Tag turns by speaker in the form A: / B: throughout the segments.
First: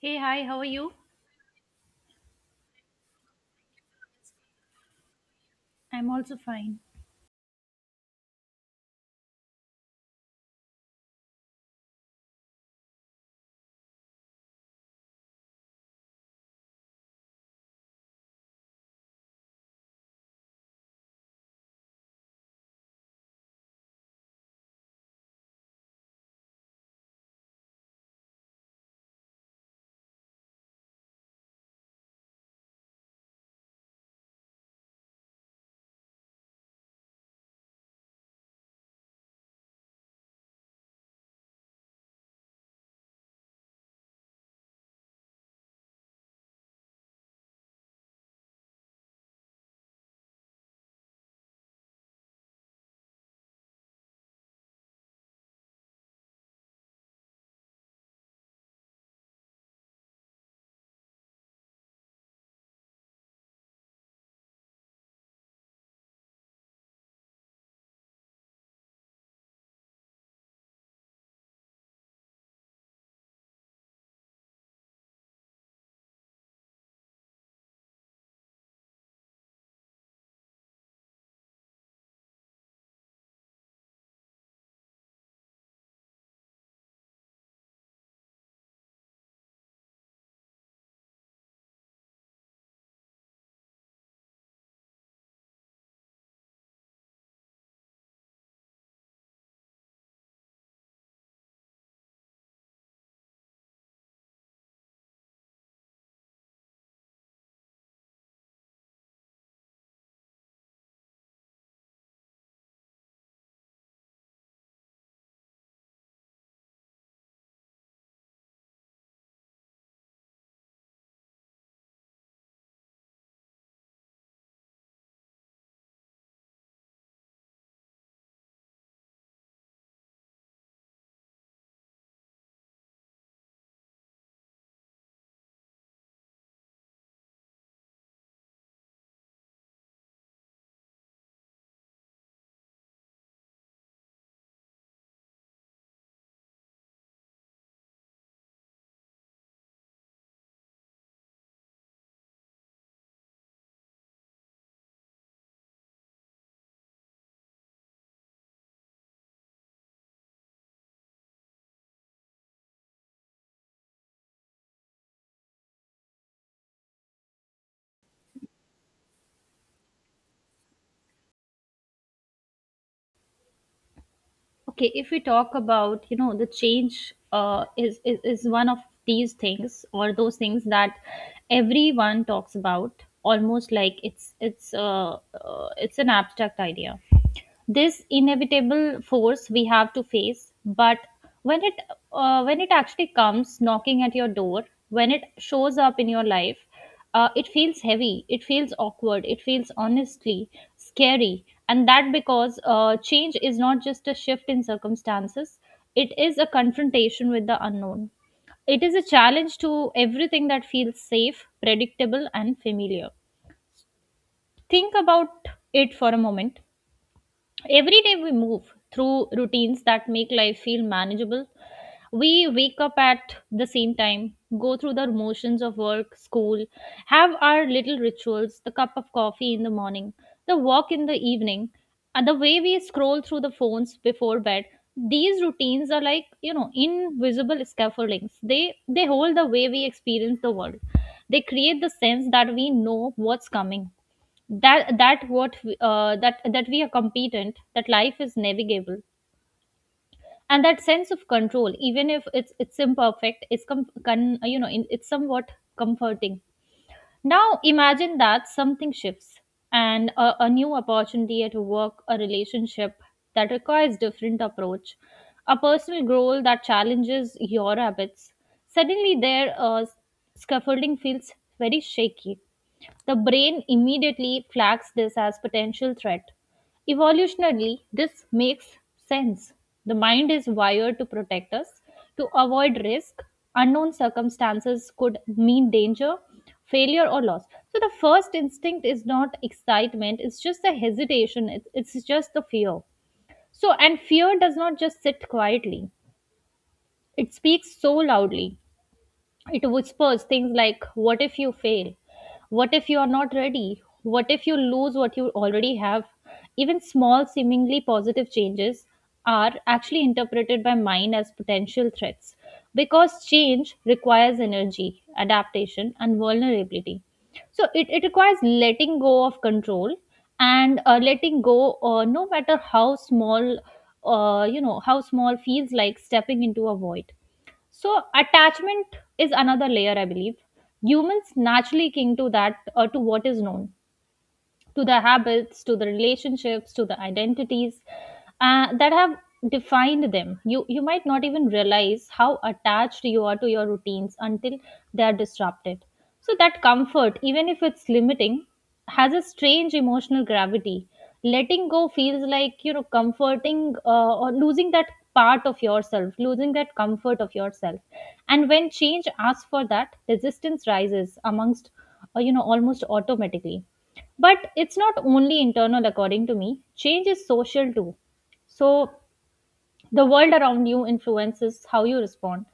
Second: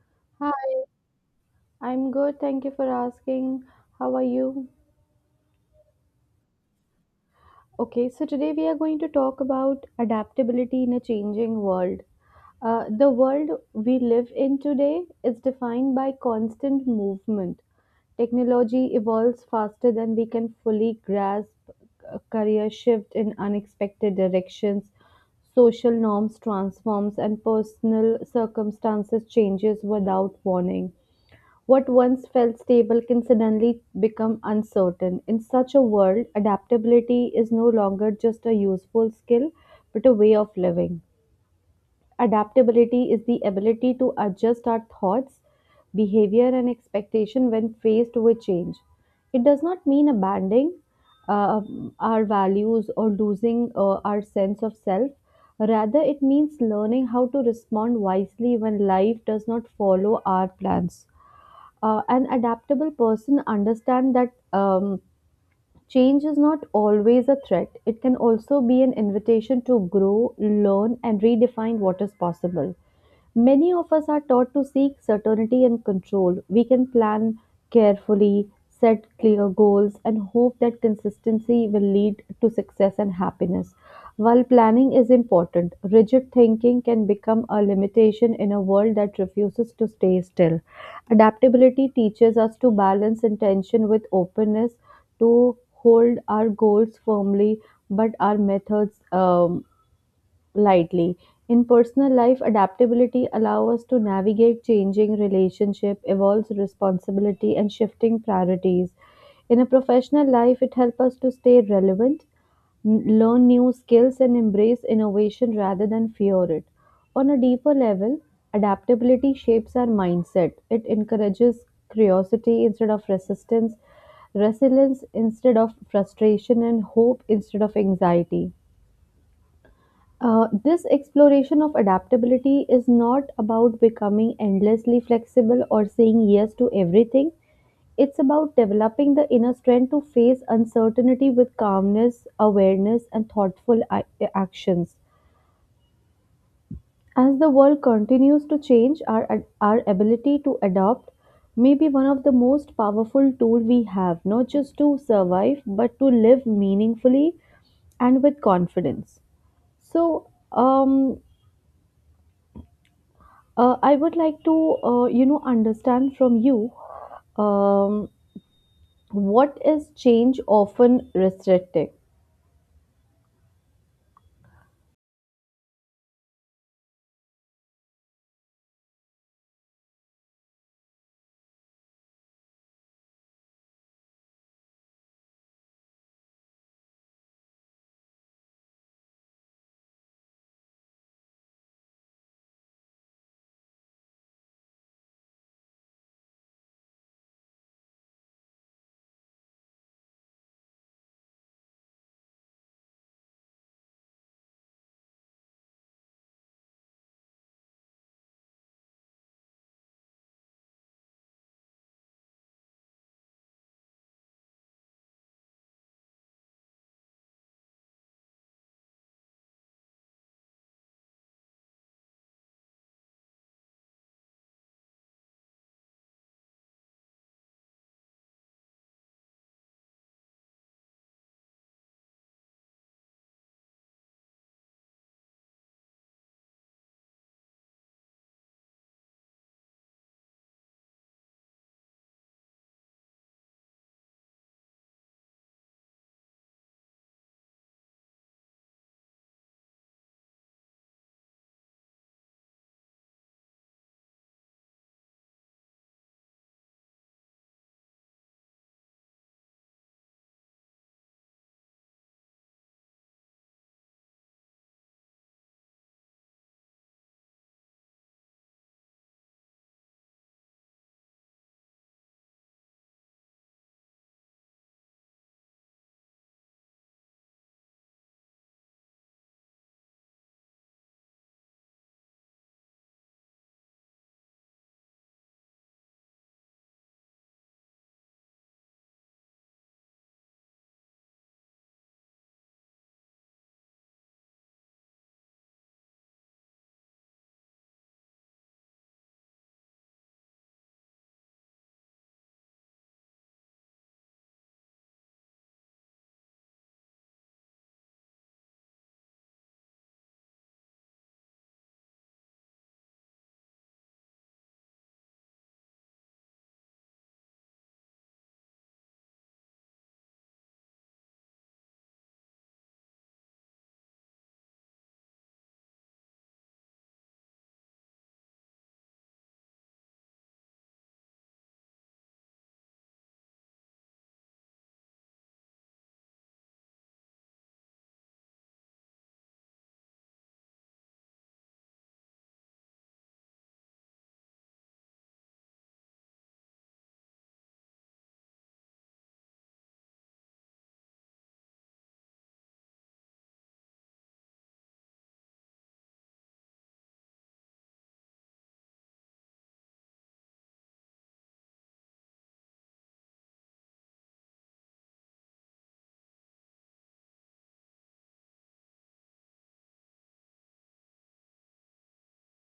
A: Hey, hi, how are
B: Hi,
A: you?
B: I'm good. Thank you for asking. How are you?
A: I'm also fine.
B: Okay, so today we are going to talk about adaptability in a changing world. The world we live in today is defined by constant movement. Technology evolves faster than we can fully grasp, a career shift in unexpected directions, social norms transforms, and personal circumstances changes without warning. What once felt stable can suddenly become uncertain. In such a world, adaptability is no longer just a useful skill, but a way of living. Adaptability is the ability to adjust our thoughts, behavior, and expectation when faced with change. It does not mean abandoning uh, our values or losing our sense of self. Rather, it means learning how to respond wisely when life does not follow our plans. An adaptable person understand that change is not always a threat, it can also be an invitation to grow, learn, and redefine what is possible. Many of us are taught to seek certainty and control. We can plan carefully, set clear goals, and hope that consistency will lead to success and happiness. While planning is important, rigid thinking can become a limitation in a world that refuses to stay still. Adaptability teaches us to balance intention with openness, to hold our goals firmly, but our methods lightly. In personal life, adaptability allows us to navigate changing relationship, evolves responsibility, and shifting priorities. In a professional life, it helps us to stay relevant, learn new skills, and embrace innovation rather than fear it. On a deeper level, adaptability shapes our mindset. It encourages curiosity instead of resistance, resilience instead of frustration, and hope instead of anxiety. This exploration of adaptability is not about becoming endlessly flexible or saying yes to everything. It's about developing the inner strength to face uncertainty with calmness, awareness, and thoughtful actions. As the world continues to change, our ability to adapt may be one of the most powerful tools we have, not just to survive, but to live meaningfully and with confidence. So, I would like to, understand from you, um, what is change often restricting?
A: Okay, if we talk about, you know, the change is one of these things or those things that everyone talks about almost like it's an abstract idea, this inevitable force we have to face. But when it, when it actually comes knocking at your door, when it shows up in your life, it feels heavy, it feels awkward, it feels honestly scary. And that because change is not just a shift in circumstances, it is a confrontation with the unknown, it is a challenge to everything that feels safe, predictable, and familiar. Think about it for a moment. Every day we move through routines that make life feel manageable. We wake up at the same time, go through the motions of work, school, have our little rituals, the cup of coffee in the morning, the walk in the evening, and the way we scroll through the phones before bed. These routines are like, you know, invisible scaffoldings. They hold the way we experience the world. They create the sense that we know what's coming, that we are competent, that life is navigable, and that sense of control, even if it's imperfect, is you know, it's somewhat comforting. Now imagine that something shifts, and a new opportunity at work, a relationship that requires different approach, a personal goal that challenges your habits. Suddenly their scaffolding feels very shaky. The brain immediately flags this as potential threat. Evolutionarily, this makes sense. The mind is wired to protect us, to avoid risk. Unknown circumstances could mean danger, failure, or loss. So the first instinct is not excitement, it's just the hesitation, it's just the fear. So, and fear does not just sit quietly, it speaks so loudly. It whispers things like, "What if you fail? What if you are not ready? What if you lose what you already have?" Even small, seemingly positive changes are actually interpreted by mind as potential threats, because change requires energy, adaptation, and vulnerability. So it requires letting go of control, and letting go, no matter how small, you know, how small, feels like stepping into a void. So attachment is another layer, I believe. Humans naturally cling to that, or to what is known, to the habits, to the relationships, to the identities that have defined them. You might not even realize how attached you are to your routines until they are disrupted. So that comfort, even if it's limiting, has a strange emotional gravity. Letting go feels like, you know, comforting, or losing that part of yourself, losing that comfort of yourself. And when change asks for that, resistance rises amongst, you know, almost automatically. But it's not only internal, according to me. Change is social too. So the world around you influences how you respond.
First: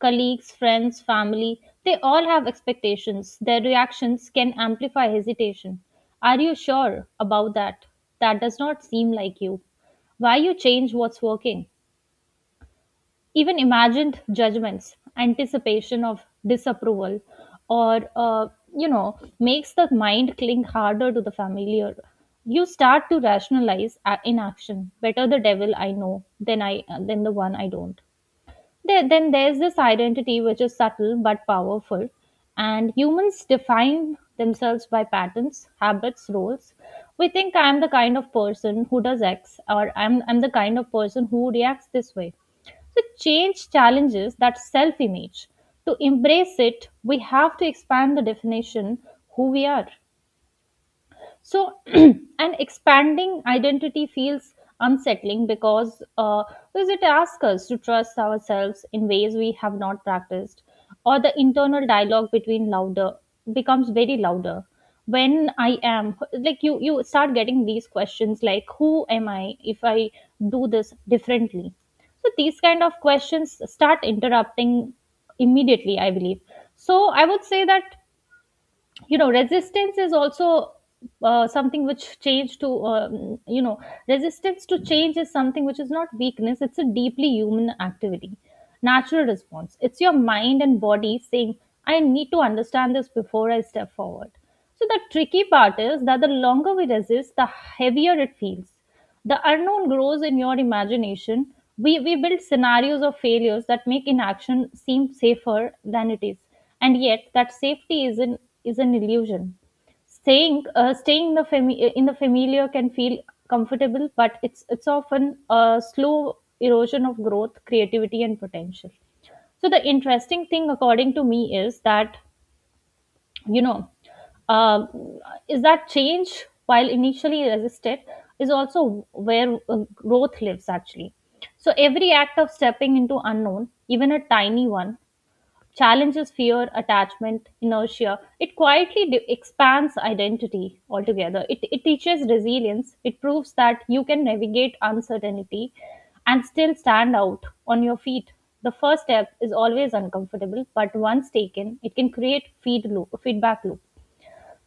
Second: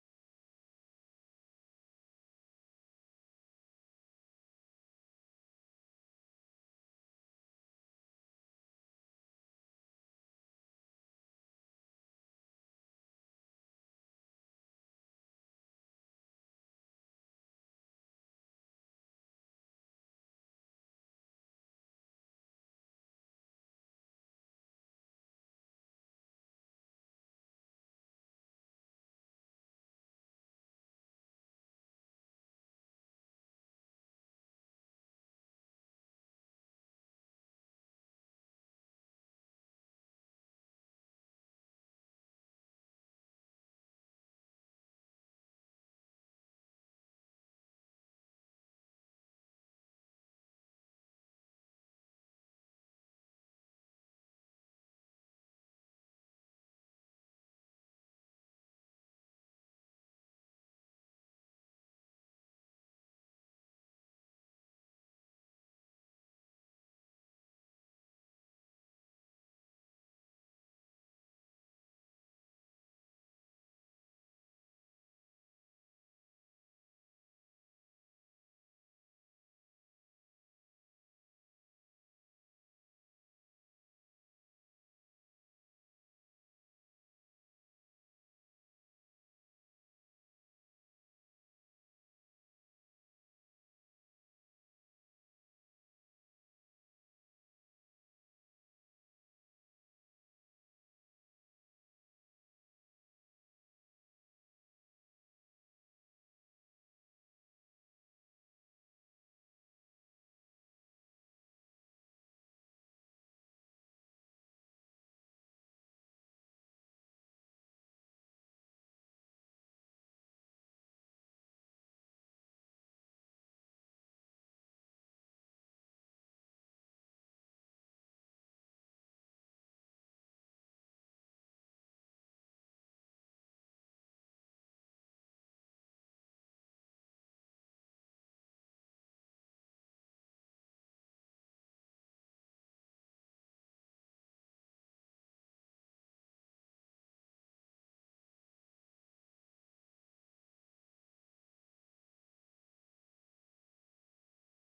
A: Colleagues, friends, family, they all have expectations. Their reactions can amplify hesitation. Are you sure about that? That does not seem like you. Why you change what's working? Even imagined judgments, anticipation of disapproval, or you know, makes the mind cling harder to the familiar. You start to rationalize inaction. Better the devil I know than I than the one I don't. Then there's this identity which is subtle but powerful, and humans define themselves by patterns, habits, roles. We think, I'm the kind of person who does X, or I'm the kind of person who reacts this way. So, change challenges that self image. To embrace it, we have to expand the definition who we are. So an expanding identity feels unsettling because it asks us to trust ourselves in ways we have not practiced. Or the internal dialogue between louder becomes very louder. When I am, like, you start getting these questions like, who am I if I do this differently? So these kind of questions start interrupting immediately, I believe. So I would say that, you know, resistance is also something which change to you know resistance to change is something which is not weakness, it's a deeply human activity, natural response. It's your mind and body saying, I need to understand this before I step forward. So the tricky part is that the longer we resist, the heavier it feels. The unknown grows in your imagination. We build scenarios of failures that make inaction seem safer than it is. And yet, that safety is an illusion. Staying in the in the familiar can feel comfortable, but it's often a slow erosion of growth, creativity, and potential. So the interesting thing according to me is that, you know, um, is that change, while initially resisted, is also where growth lives actually. So every act of stepping into unknown, even a tiny one, challenges fear, attachment, inertia. It quietly expands identity altogether. It teaches resilience. It proves that you can navigate uncertainty and still stand out on your feet. The first step is always uncomfortable, but once taken, it can create feedback loop.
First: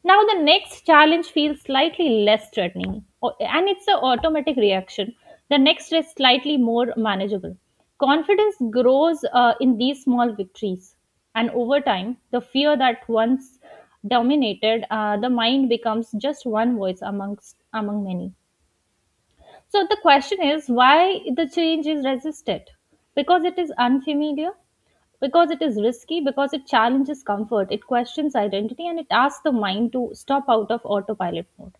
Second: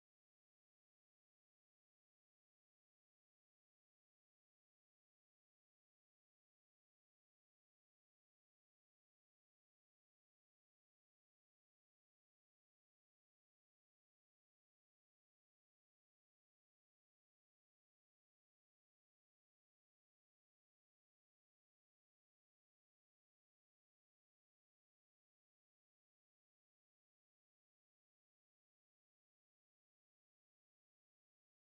A: Now the next challenge feels slightly less threatening and it's an automatic reaction. The next is slightly more manageable. Confidence grows in these small victories, and over time, the fear that once dominated the mind becomes just one voice among many. So the question is, why the change is resisted? Because it is unfamiliar, because it is risky, because it challenges comfort, it questions identity, and it asks the mind to stop out of autopilot mode.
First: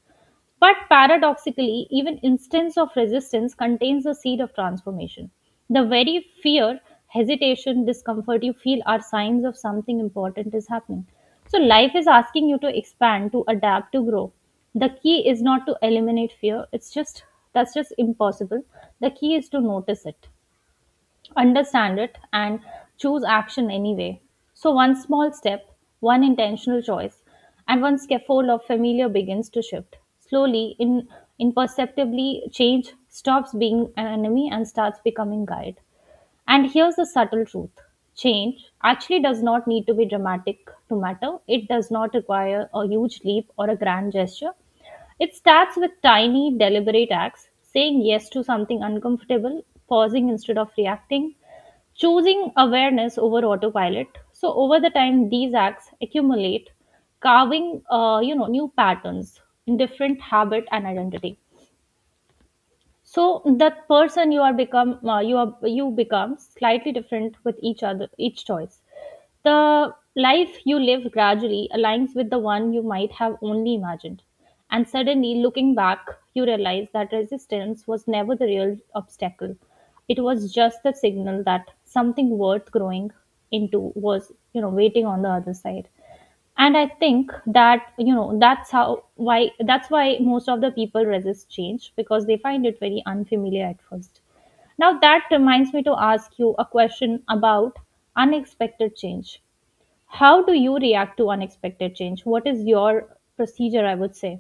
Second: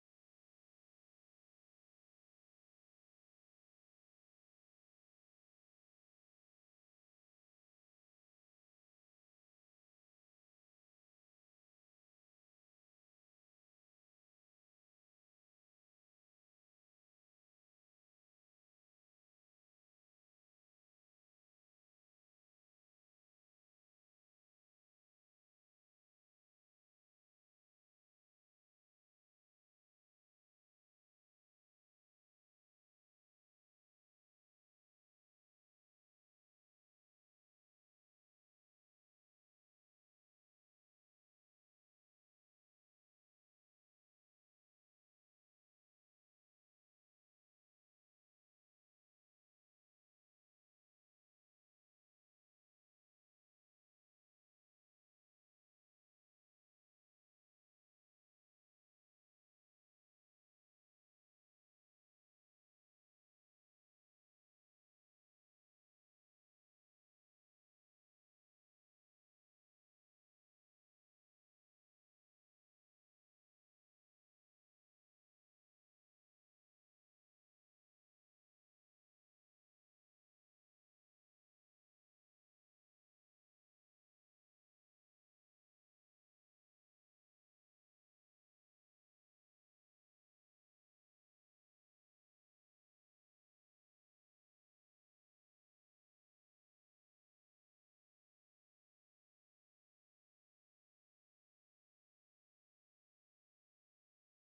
A: But paradoxically, even instance of resistance contains the seed of transformation. The very fear, hesitation, discomfort you feel are signs of something important is happening. So life is asking you to expand, to adapt, to grow. The key is not to eliminate fear. It's just that's just impossible. The key is to notice it, understand it, and choose action anyway. So, one small step, one intentional choice, and one scaffold of familiar begins to shift. Slowly, in imperceptibly, change stops being an enemy and starts becoming guide. And here's the subtle truth, change actually does not need to be dramatic to matter. It does not require a huge leap or a grand gesture. It starts with tiny, deliberate acts, saying yes to something uncomfortable, pausing instead of reacting, choosing awareness over autopilot. So, over the time, these acts accumulate, carving, you know, new patterns in different habit and identity. So that person you are you become slightly different with each choice. The life you live gradually aligns with the one you might have only imagined, and suddenly, looking back, you realize that resistance was never the real obstacle, it was just the signal that something worth growing into was, you know, waiting on the other side. And I think that, you know, that's why most of the people resist change, because they find it very unfamiliar at first. Now that reminds me to ask you a question about unexpected change. How do you react to unexpected change? What is your procedure, I would say?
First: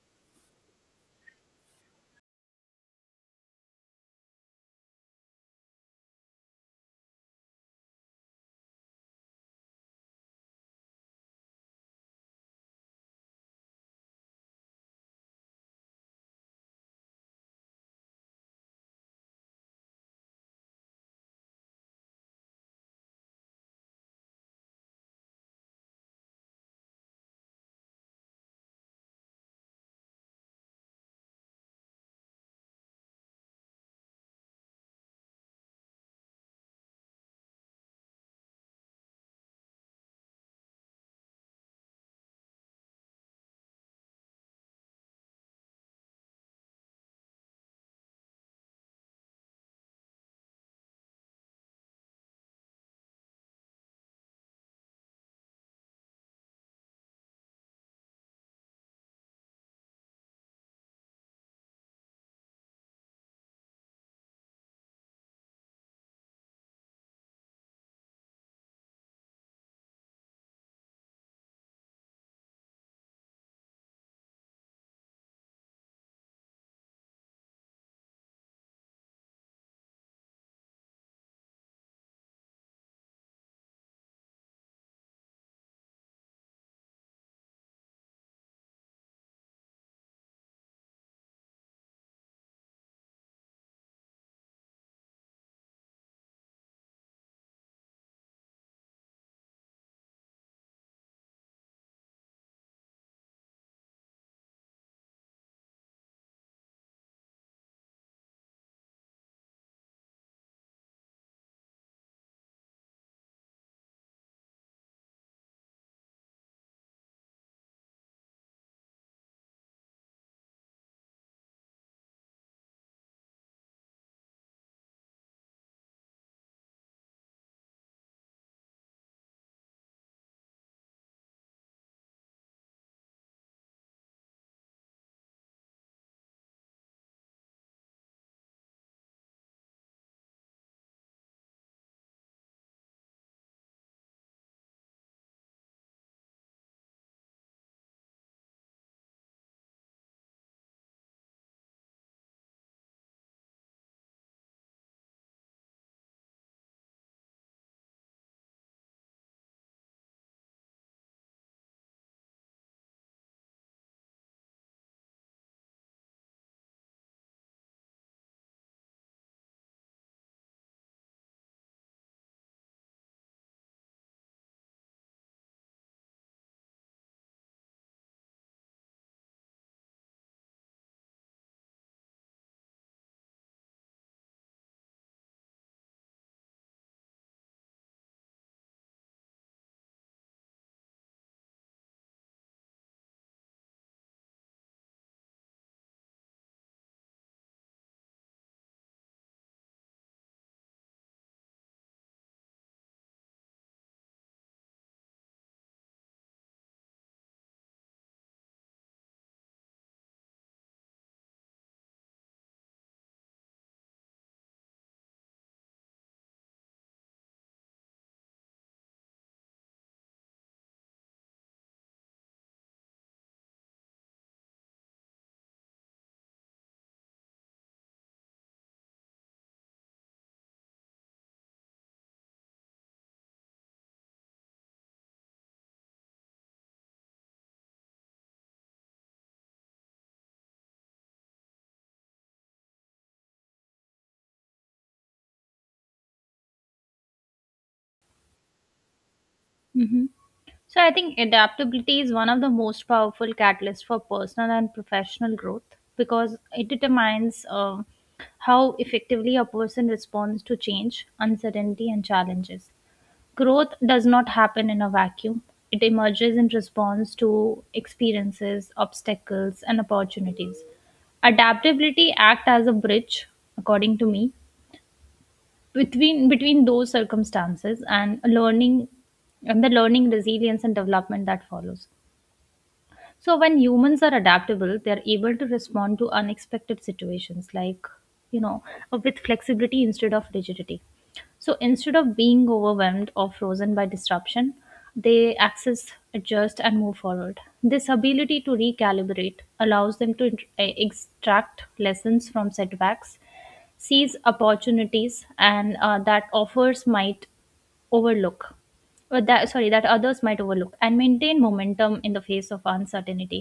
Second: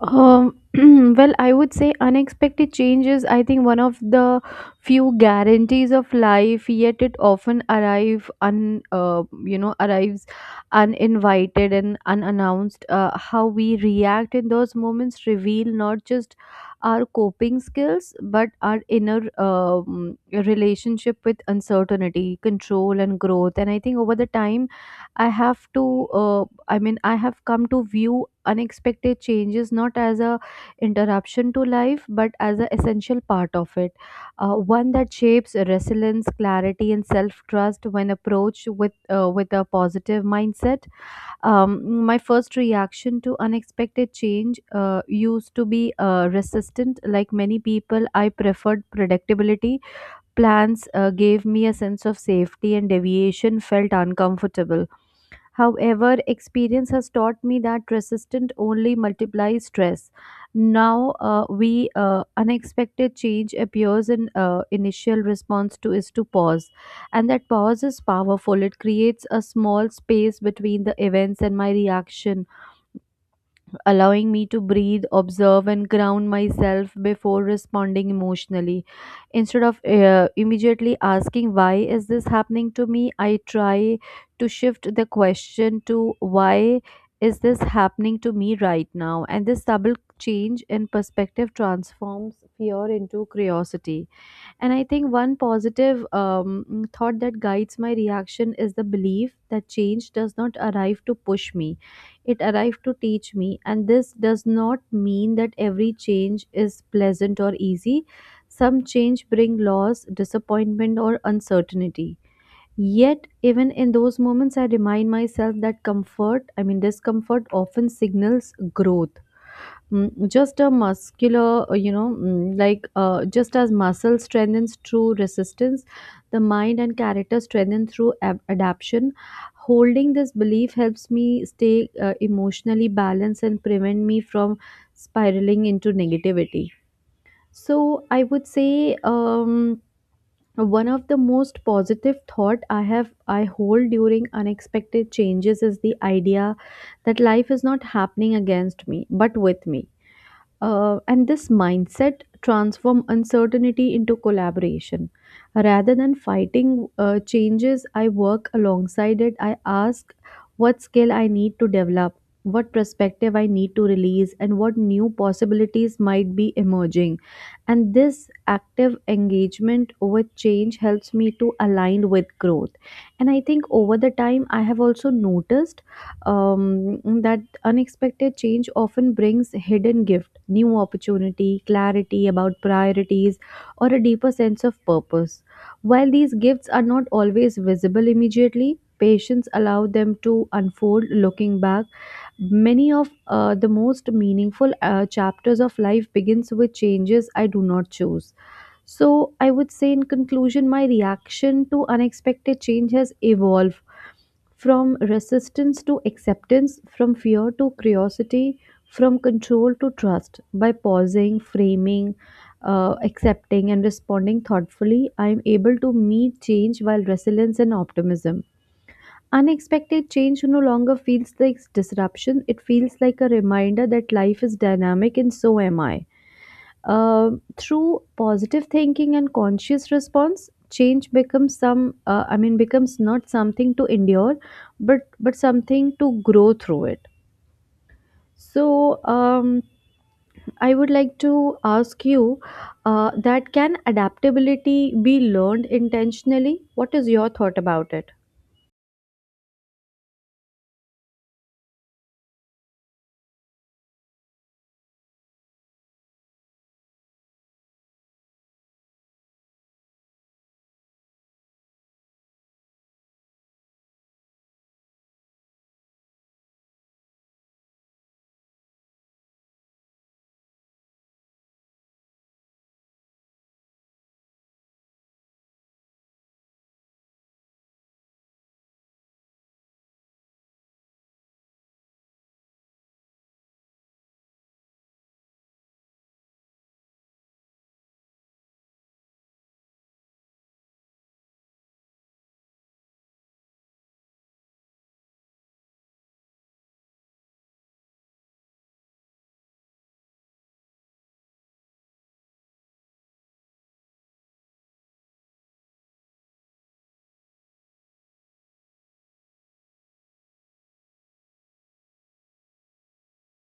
B: Um, well, I would say unexpected changes. I think one of the few guarantees of life, yet it often arrives uninvited and unannounced. How we react in those moments reveal not just our coping skills, but our inner relationship with uncertainty, control, and growth. And I think, over the time, I have come to view unexpected changes not as a interruption to life, but as an essential part of it. One that shapes resilience, clarity, and self-trust when approached with with a positive mindset. My first reaction to unexpected change used to be resistant. Like many people, I preferred predictability. Plans gave me a sense of safety, and deviation felt uncomfortable. However, experience has taught me that resistance only multiplies stress. Now, we unexpected change appears in initial response to is to pause, and that pause is powerful. It creates a small space between the events and my reaction, allowing me to breathe, observe, and ground myself before responding emotionally. Instead of immediately asking, "Why is this happening to me?" I try to shift the question to, "Why is this happening to me right now?" And this double change in perspective transforms fear into curiosity. And I think one positive thought that guides my reaction is the belief that change does not arrive to push me, it arrives to teach me. And this does not mean that every change is pleasant or easy. Some change bring loss, disappointment, or uncertainty. Yet, even in those moments, I remind myself that discomfort often signals growth. Just as muscle strengthens through resistance, the mind and character strengthen through adaption. Holding this belief helps me stay emotionally balanced and prevent me from spiraling into negativity. So I would say, one of the most positive thought I hold during unexpected changes is the idea that life is not happening against me but with me. And this mindset transform uncertainty into collaboration. Rather than fighting changes, I work alongside it. I ask what skill I need to develop, what perspective I need to release, and what new possibilities might be emerging. And this active engagement with change helps me to align with growth. And I think, over the time, I have also noticed that unexpected change often brings hidden gift, new opportunity, clarity about priorities, or a deeper sense of purpose. While these gifts are not always visible immediately, patience allow them to unfold. Looking back, many of the most meaningful chapters of life begins with changes I do not choose. So, I would say, in conclusion, my reaction to unexpected change has evolved from resistance to acceptance, from fear to curiosity, from control to trust. By pausing, framing, accepting, and responding thoughtfully, I am able to meet change while resilience and optimism. Unexpected change no longer feels like disruption, it feels like a reminder that life is dynamic and so am I. Uh, through positive thinking and conscious response, change becomes not something to endure, but something to grow through it. So, I would like to ask you that can adaptability be learned intentionally? What is your thought about it?
A: So I think adaptability is one of the most powerful catalysts for personal and professional growth, because it determines how effectively a person responds to change, uncertainty, and challenges. Growth does not happen in a vacuum. It emerges in response to experiences, obstacles, and opportunities. Adaptability act as a bridge, according to me, between those circumstances and learning, and the learning, resilience, and development that follows. So when humans are adaptable, they're able to respond to unexpected situations, like, you know, with flexibility instead of rigidity. So instead of being overwhelmed or frozen by disruption, they access, adjust, and move forward. This ability to recalibrate allows them to extract lessons from setbacks, seize opportunities, and that offers might overlook or that sorry that others might overlook, and maintain momentum in the face of uncertainty.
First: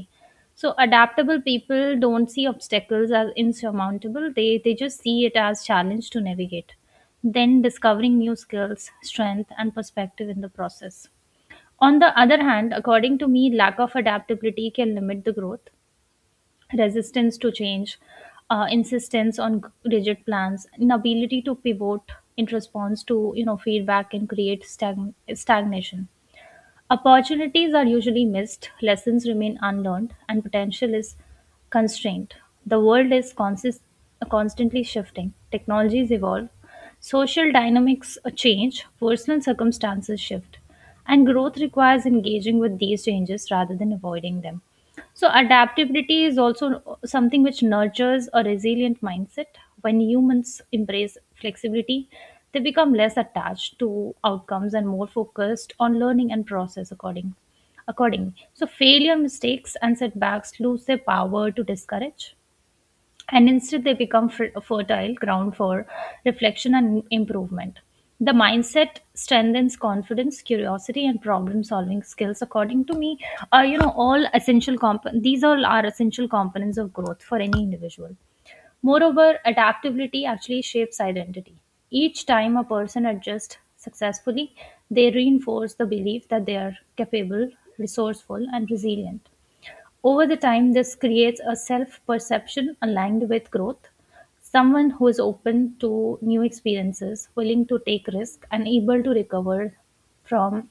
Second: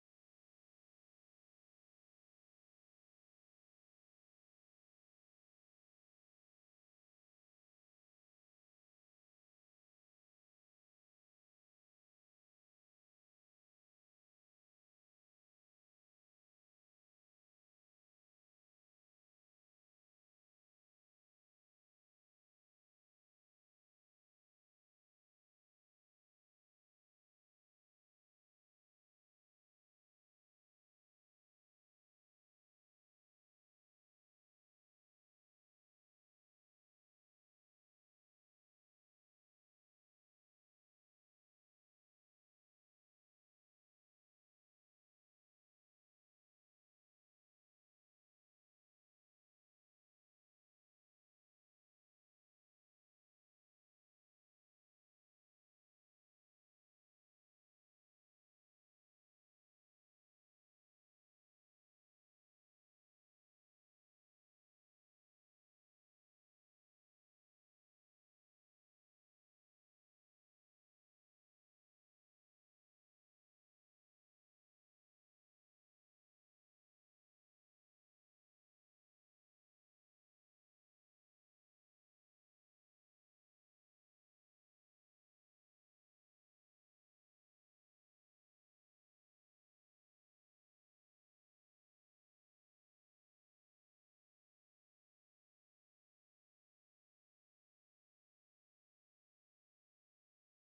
A: So adaptable people don't see obstacles as insurmountable, they just see it as challenge to navigate, then discovering new skills, strength, and perspective in the process. On the other hand, according to me, lack of adaptability can limit the growth. Resistance to change, insistence on rigid plans, inability to pivot in response to, you know, feedback, and create stagnation. Opportunities are usually missed, lessons remain unlearned, and potential is constrained. The world is constantly shifting. Technologies evolve, social dynamics change, personal circumstances shift, and growth requires engaging with these changes rather than avoiding them. So, adaptability is also something which nurtures a resilient mindset. When humans embrace flexibility, they become less attached to outcomes and more focused on learning and process accordingly. So, failure, mistakes, and setbacks lose their power to discourage, and instead they become fertile ground for reflection and improvement. The mindset strengthens confidence, curiosity, and problem-solving skills. According to me, these all are essential components of growth for any individual. Moreover, adaptability actually shapes identity. Each time a person adjusts successfully, they reinforce the belief that they are capable, resourceful, and resilient. Over the time, this creates a self perception aligned with growth. Someone who is open to new experiences, willing to take risks, and able to recover from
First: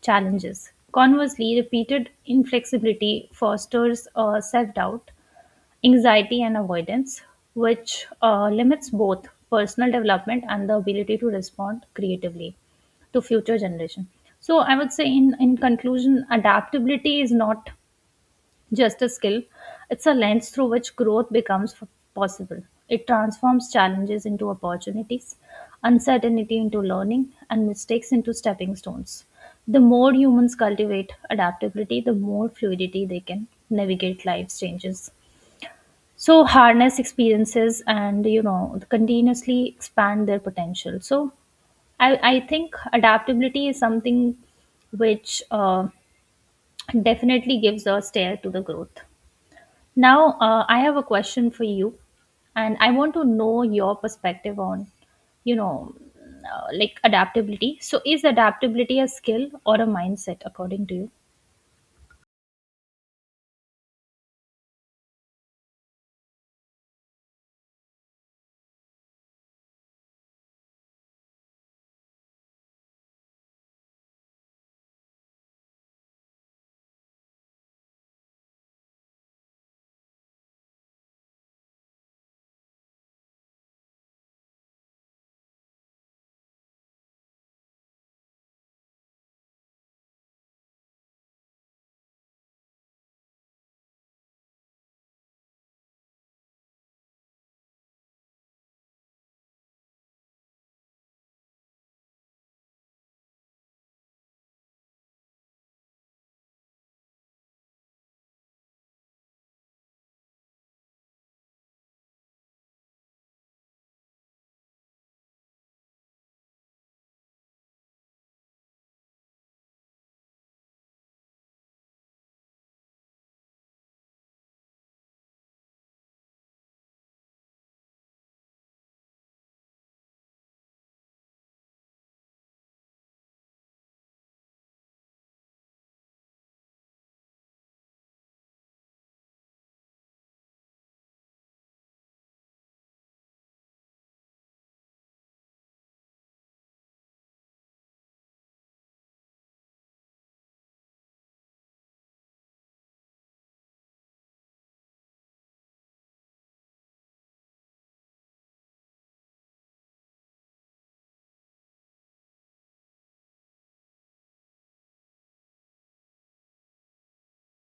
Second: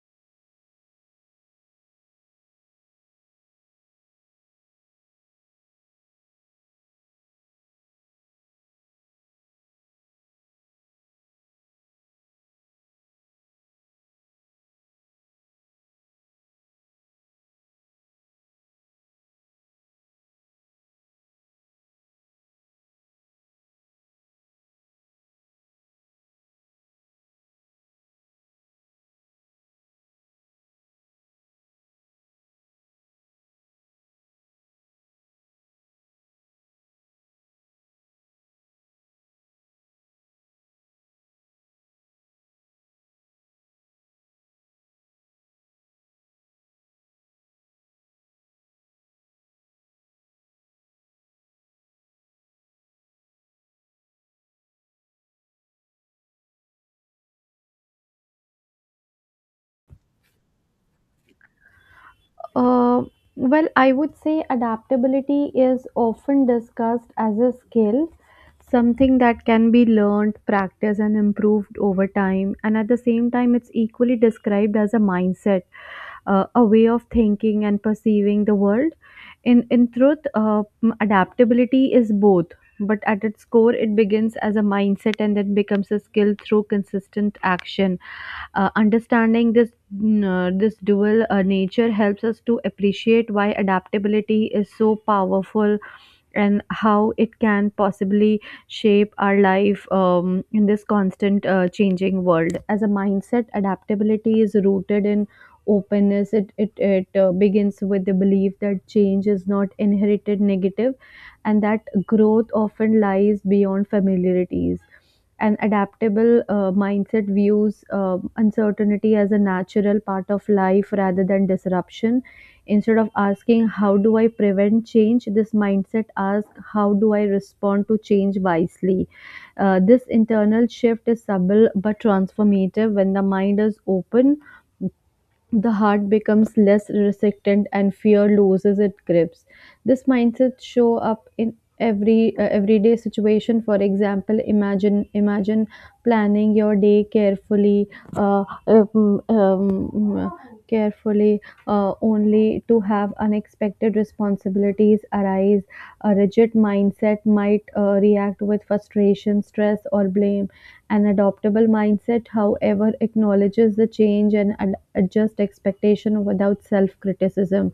A: challenges. Conversely, repeated inflexibility fosters self doubt, anxiety, and avoidance, which limits both personal development and the ability to respond creatively to future generation. So I would say, in conclusion, adaptability is not just a skill. It's a lens through which growth becomes possible. It transforms challenges into opportunities, uncertainty into learning, and mistakes into stepping stones. The more humans cultivate adaptability, the more fluidity they can navigate life's changes. So, harness experiences and, continuously expand their potential. So, I think adaptability is something which definitely gives a stare to the growth. Now, I have a question for you, and I want to know your perspective on, you know, like adaptability. So, is adaptability a skill or a mindset, according to you?
B: Uh, well, I would say adaptability is often discussed as a skill, something that can be learned, practiced, and improved over time. And at the same time, it's equally described as a mindset, a way of thinking and perceiving the world. In truth, adaptability is both, but at its core, it begins as a mindset and then becomes a skill through consistent action. Understanding this dual nature helps us to appreciate why adaptability is so powerful and how it can possibly shape our life in this constant changing world. As a mindset, adaptability is rooted in openness. It begins with the belief that change is not inherited negative and that growth often lies beyond familiarities. An adaptable mindset views uncertainty as a natural part of life rather than disruption. Instead of asking, "How do I prevent change?" this mindset asks, "How do I respond to change wisely?" This internal shift is subtle but transformative. When the mind is open, the heart becomes less resistant and fear loses its grips. This mindset show up in every everyday situation. For example, imagine planning your day uh, um, um, carefully, only to have unexpected responsibilities arise. A rigid mindset might react with frustration, stress, or blame. An adoptable mindset, however, acknowledges the change and adjust expectation without self criticism.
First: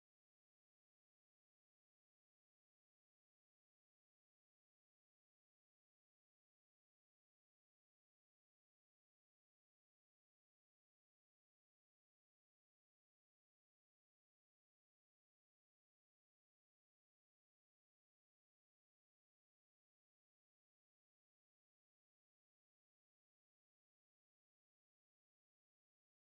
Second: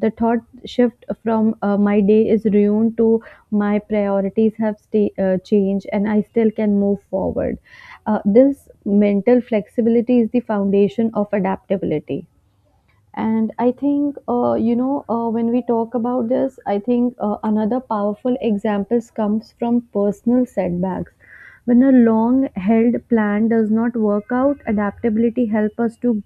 B: The thought shift from "my day is ruined" to "my priorities have changed and I still can move forward." This mental flexibility is the foundation of adaptability. And I think, when we talk about this, I think, another powerful examples comes from personal setbacks. When a long-held plan does not work out, adaptability help us to,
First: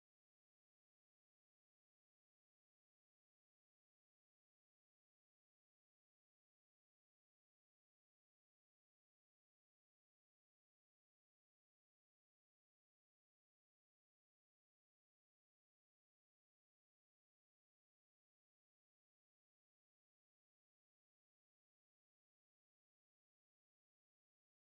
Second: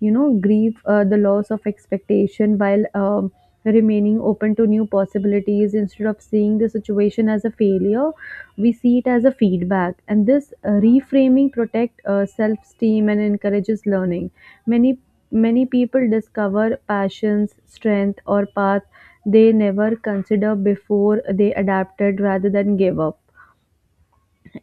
B: grieve the loss of expectation while remaining open to new possibilities. Instead of seeing the situation as a failure, we see it as a feedback. And this reframing protect self-esteem and encourages learning. many Many people discover passions, strength, or paths they never considered before they adapted rather than gave up.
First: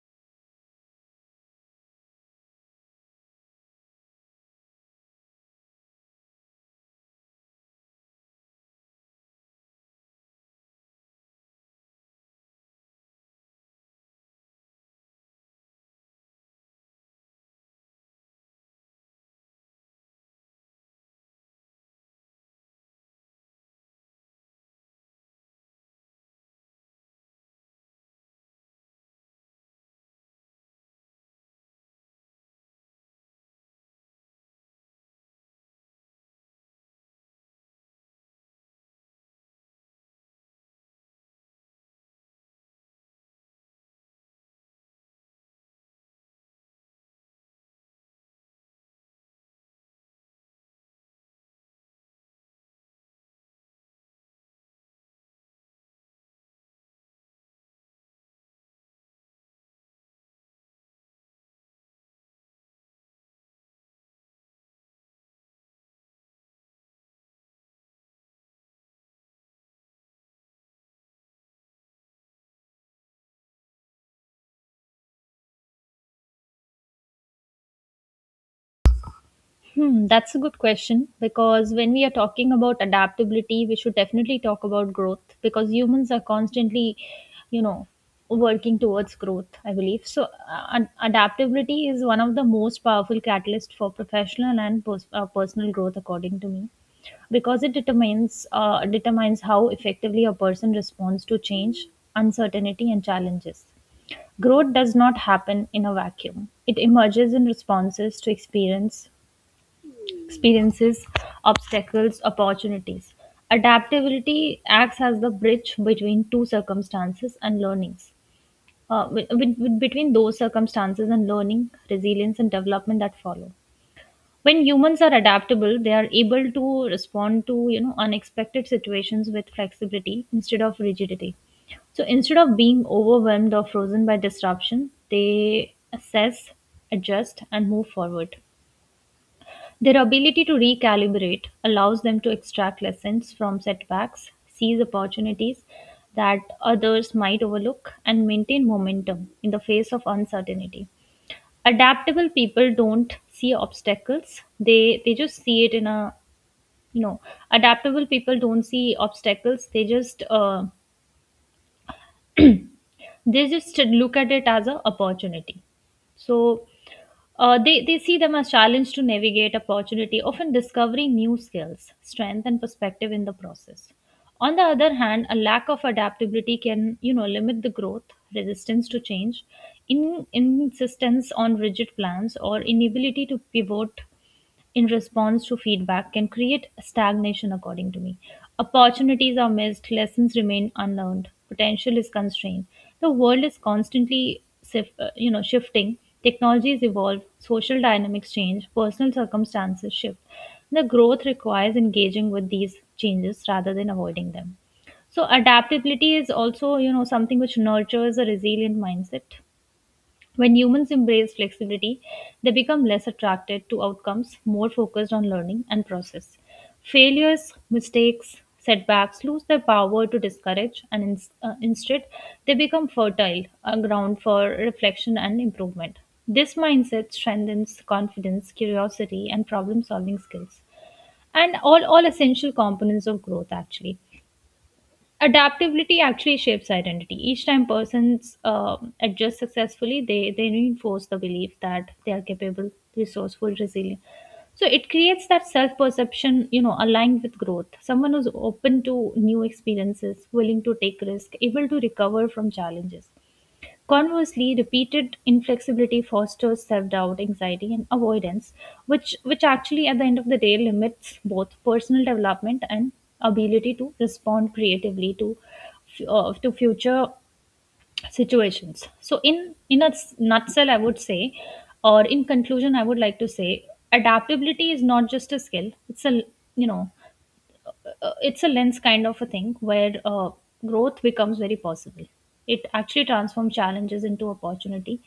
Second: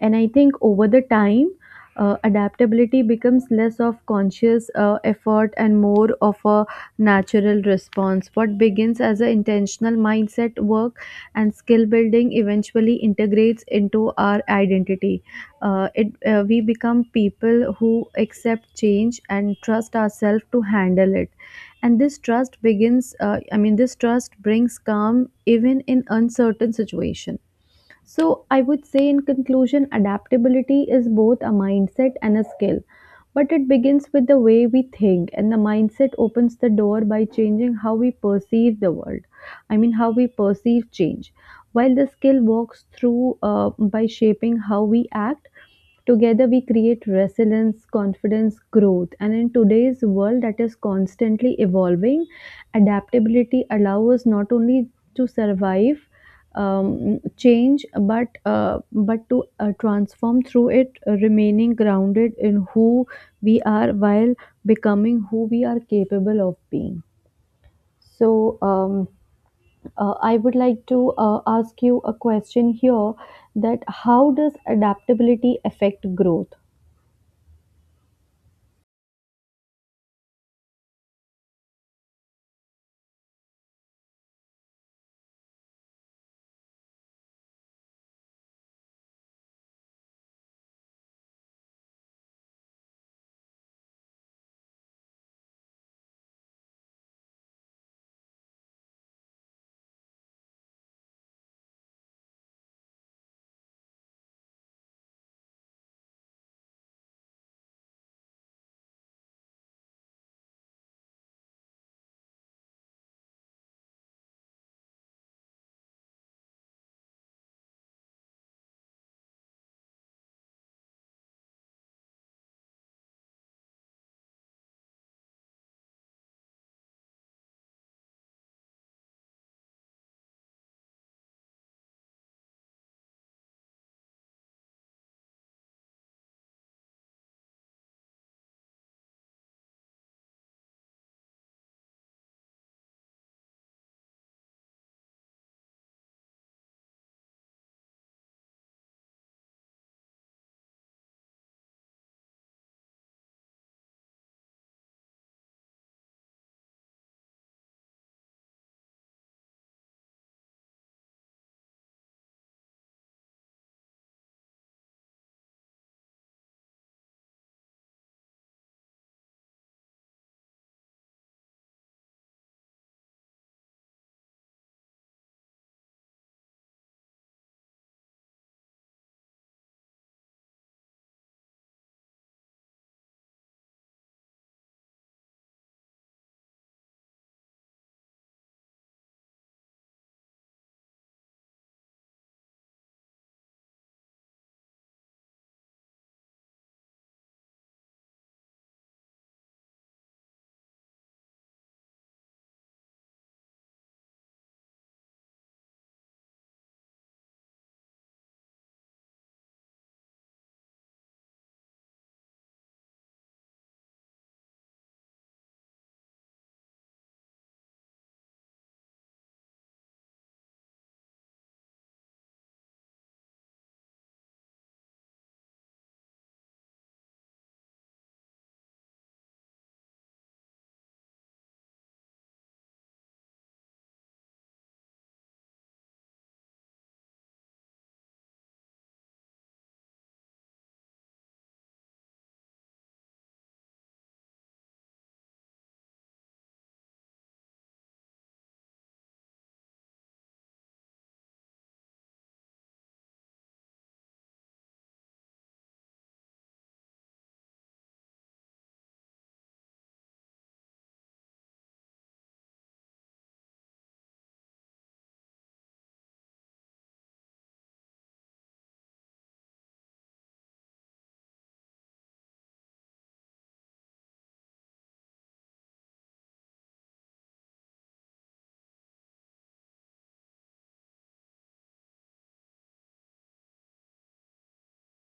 B: And I think, over the time, adaptability becomes less of conscious effort and more of a natural response. What begins as an intentional mindset work and skill building eventually integrates into our identity. We become people who accept change and trust ourselves to handle it. And this trust begins I mean this trust brings calm even in uncertain situation. So, I would say in conclusion, adaptability is both a mindset and a skill, but it begins with the way we think, and the mindset opens the door by changing how we perceive the world. I mean, how we perceive change, while the skill walks through by shaping how we act. Together we create resilience, confidence, growth. And in today's world that is constantly evolving, adaptability allows us not only to survive change, but to transform through it, remaining grounded in who we are while becoming who we are capable of being. So. I would like to ask you a question here, that how does adaptability affect growth?
A: Hmm, that's a good question because when we are talking about adaptability, we should definitely talk about growth because humans are constantly, you know, working towards growth, I believe. So, adaptability is one of the most powerful catalysts for professional and personal growth, according to me, because it determines how effectively a person responds to change, uncertainty, and challenges. Growth does not happen in a vacuum. It emerges in responses to experiences, obstacles, opportunities. Adaptability acts as the bridge between two circumstances and learnings. Uh, with- with- Between those circumstances and learning, resilience, and development that follow. When humans are adaptable, they are able to respond to, unexpected situations with flexibility instead of rigidity. So instead of being overwhelmed or frozen by disruption, they assess, adjust, and move forward. Their ability to recalibrate allows them to extract lessons from setbacks, seize opportunities that others might overlook, and maintain momentum in the face of uncertainty. Adaptable people don't see obstacles; they just see it in a you know adaptable people don't see obstacles. They just look at it as an opportunity. So they see them as challenge to navigate opportunity, often discovering new skills, strength, and perspective in the process. On the other hand, a lack of adaptability can, limit the growth, resistance to change, in insistence on rigid plans or inability to pivot in response to feedback, can create stagnation, according to me. Opportunities are missed, lessons remain unlearned, potential is constrained. The world is constantly shifting, technologies evolve, social dynamics change, personal circumstances shift. The growth requires engaging with these changes rather than avoiding them. So adaptability is also, something which nurtures a resilient mindset. When humans embrace flexibility, they become less attracted to outcomes, more focused on learning and process. Failures, mistakes, setbacks lose their power to discourage, and instead, they become fertile, a ground for reflection and improvement. This mindset strengthens confidence, curiosity, and problem solving skills, and all essential components of growth, actually. Adaptability actually shapes identity. Each time persons adjust successfully, they reinforce the belief that they are capable, resourceful, resilient. So it creates that self perception, aligned with growth. Someone who's open to new experiences, willing to take risk, able to recover from challenges. Conversely, repeated inflexibility fosters self-doubt, anxiety, and avoidance, which actually at the end of the day limits both personal development and ability to respond creatively to future situations. So, in a nutshell, I would say, or in conclusion, I would like to say, adaptability is not just a skill; it's a, you know it's a lens kind of a thing where growth becomes very possible. It actually transforms challenges into opportunity,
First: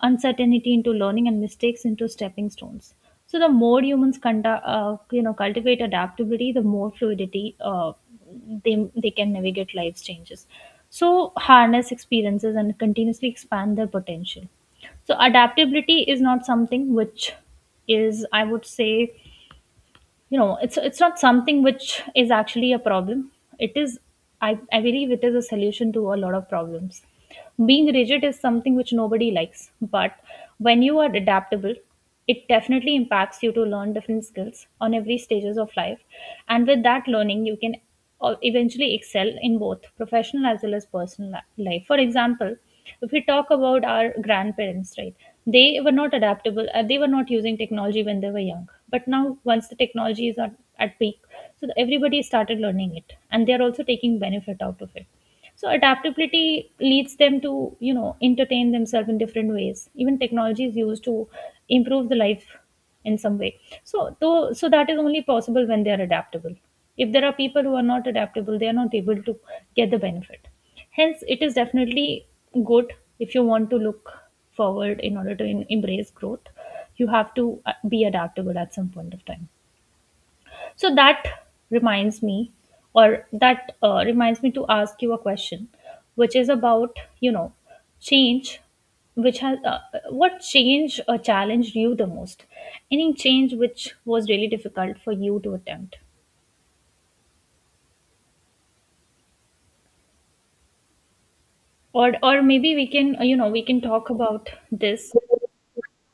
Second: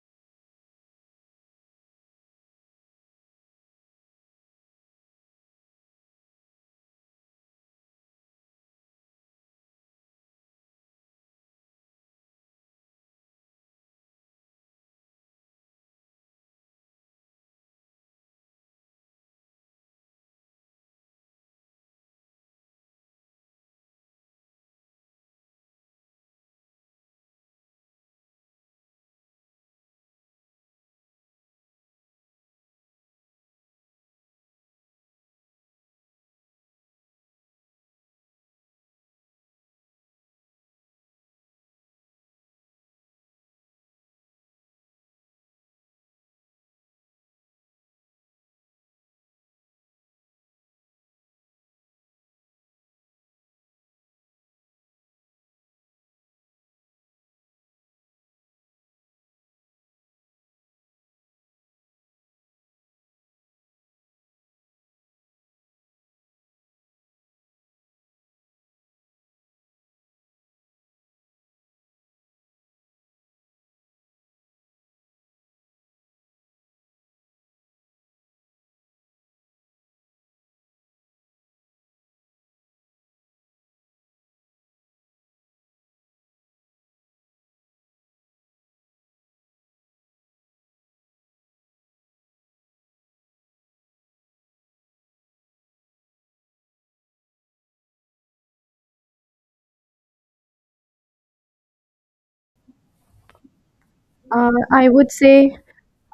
A: uncertainty into learning, and mistakes into stepping stones. So the more humans cultivate adaptability, the more fluidity they can navigate life's changes. So harness experiences and continuously expand their potential. So adaptability is not something which is, I would say, it's, not something which is actually a problem. It is, i I believe it is a solution to a lot of problems. Being rigid is something which nobody likes, but when you are adaptable, it definitely impacts you to learn different skills on every stages of life, and with that learning you can eventually excel in both professional as well as personal life. For example, if we talk about our grandparents, right, they were not adaptable, they were not using technology when they were young. But now, once the technology is at peak, so everybody started learning it and they are also taking benefit out of it. So, adaptability leads them to, entertain themselves in different ways. Even technology is used to improve the life in some way. So though so that is only possible when they are adaptable. If there are people who are not adaptable, they are not able to get the benefit. Hence it is definitely good. If you want to look forward in order to embrace growth, you have to be adaptable at some point of time. So that reminds me, or that reminds me to ask you a question, which is about, change, which has what change challenged you the most? Any change which was really difficult for you to attempt, or maybe we can, we can talk about
B: Uh, I would
A: this.
B: say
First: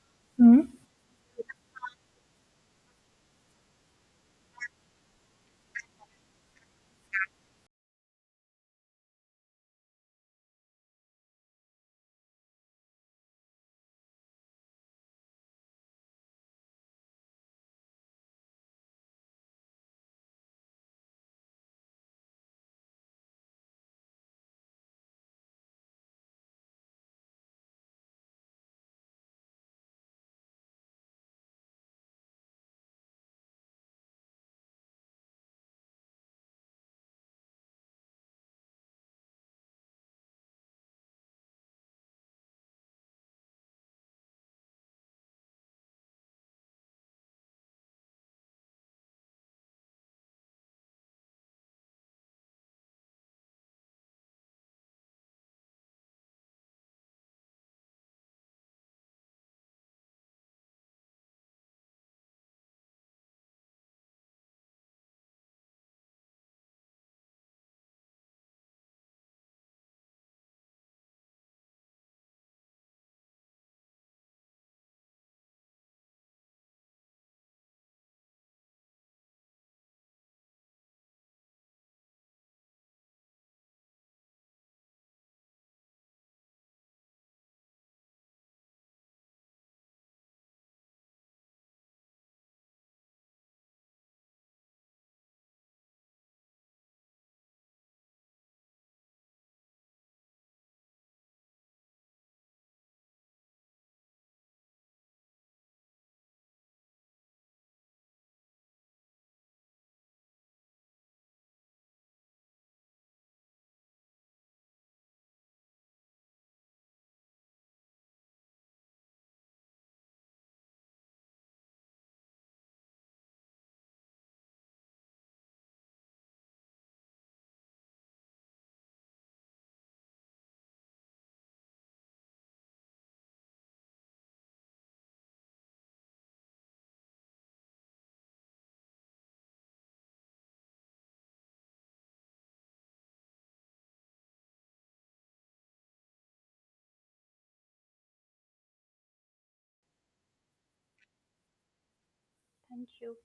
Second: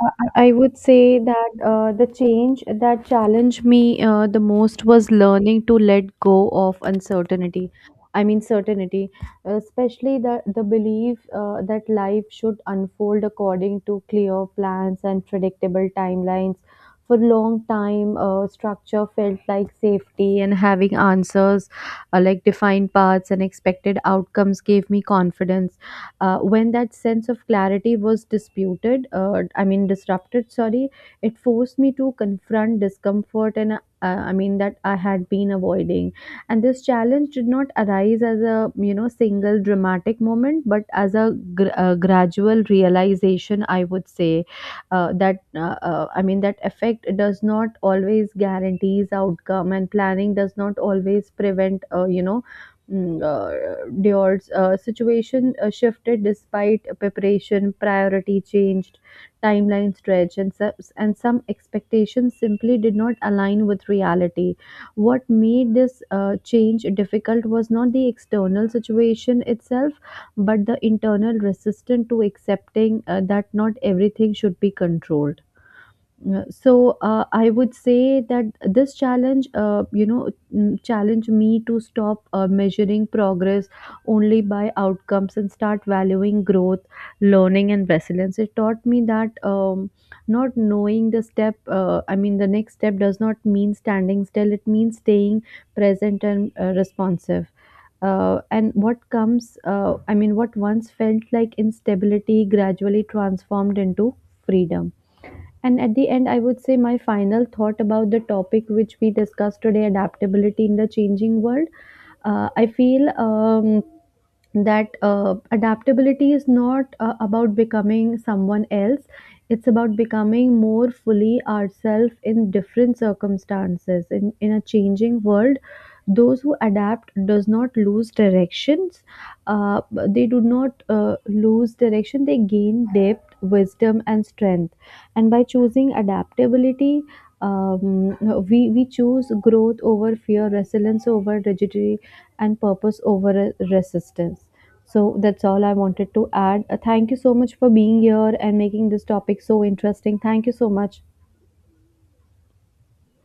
B: I
A: Hmm?
B: would say that the change that challenged me the most was learning to let go of uncertainty. I mean, certainty, especially the belief that life should unfold according to clear plans and predictable timelines. For long time, structure felt like safety, and having answers like defined paths and expected outcomes gave me confidence. When that sense of clarity was disputed, I mean disrupted, sorry, it forced me to confront discomfort and that I had been avoiding. And this challenge did not arise as a single dramatic moment, but as a gradual realization, I would say. That I mean that effect does not always guarantees outcome and planning does not always prevent. Dior's situation shifted despite preparation, priority changed, timeline stretched, and, and some expectations simply did not align with reality. What made this change difficult was not the external situation itself, but the internal resistance to accepting that not everything should be controlled. So, I would say that this challenge, challenge me to stop measuring progress only by outcomes and start valuing growth, learning, and resilience. It taught me that not knowing the next step does not mean standing still. It means staying present and responsive. And what comes, I mean, what once felt like instability gradually transformed into freedom. And at the end, I would say my final thought about the topic which we discussed today, adaptability in the changing world. I feel that adaptability is not about becoming someone else, it's about becoming more fully ourselves in different circumstances. In a changing world, those who adapt does not lose directions. uh, they do not lose direction, they gain depth, wisdom, and strength. And by choosing adaptability, um, we choose growth over fear, resilience over rigidity, and purpose over resistance. So that's all I wanted to add. Thank you so much for being here and making this topic so interesting. Thank you so much.
A: Thank you.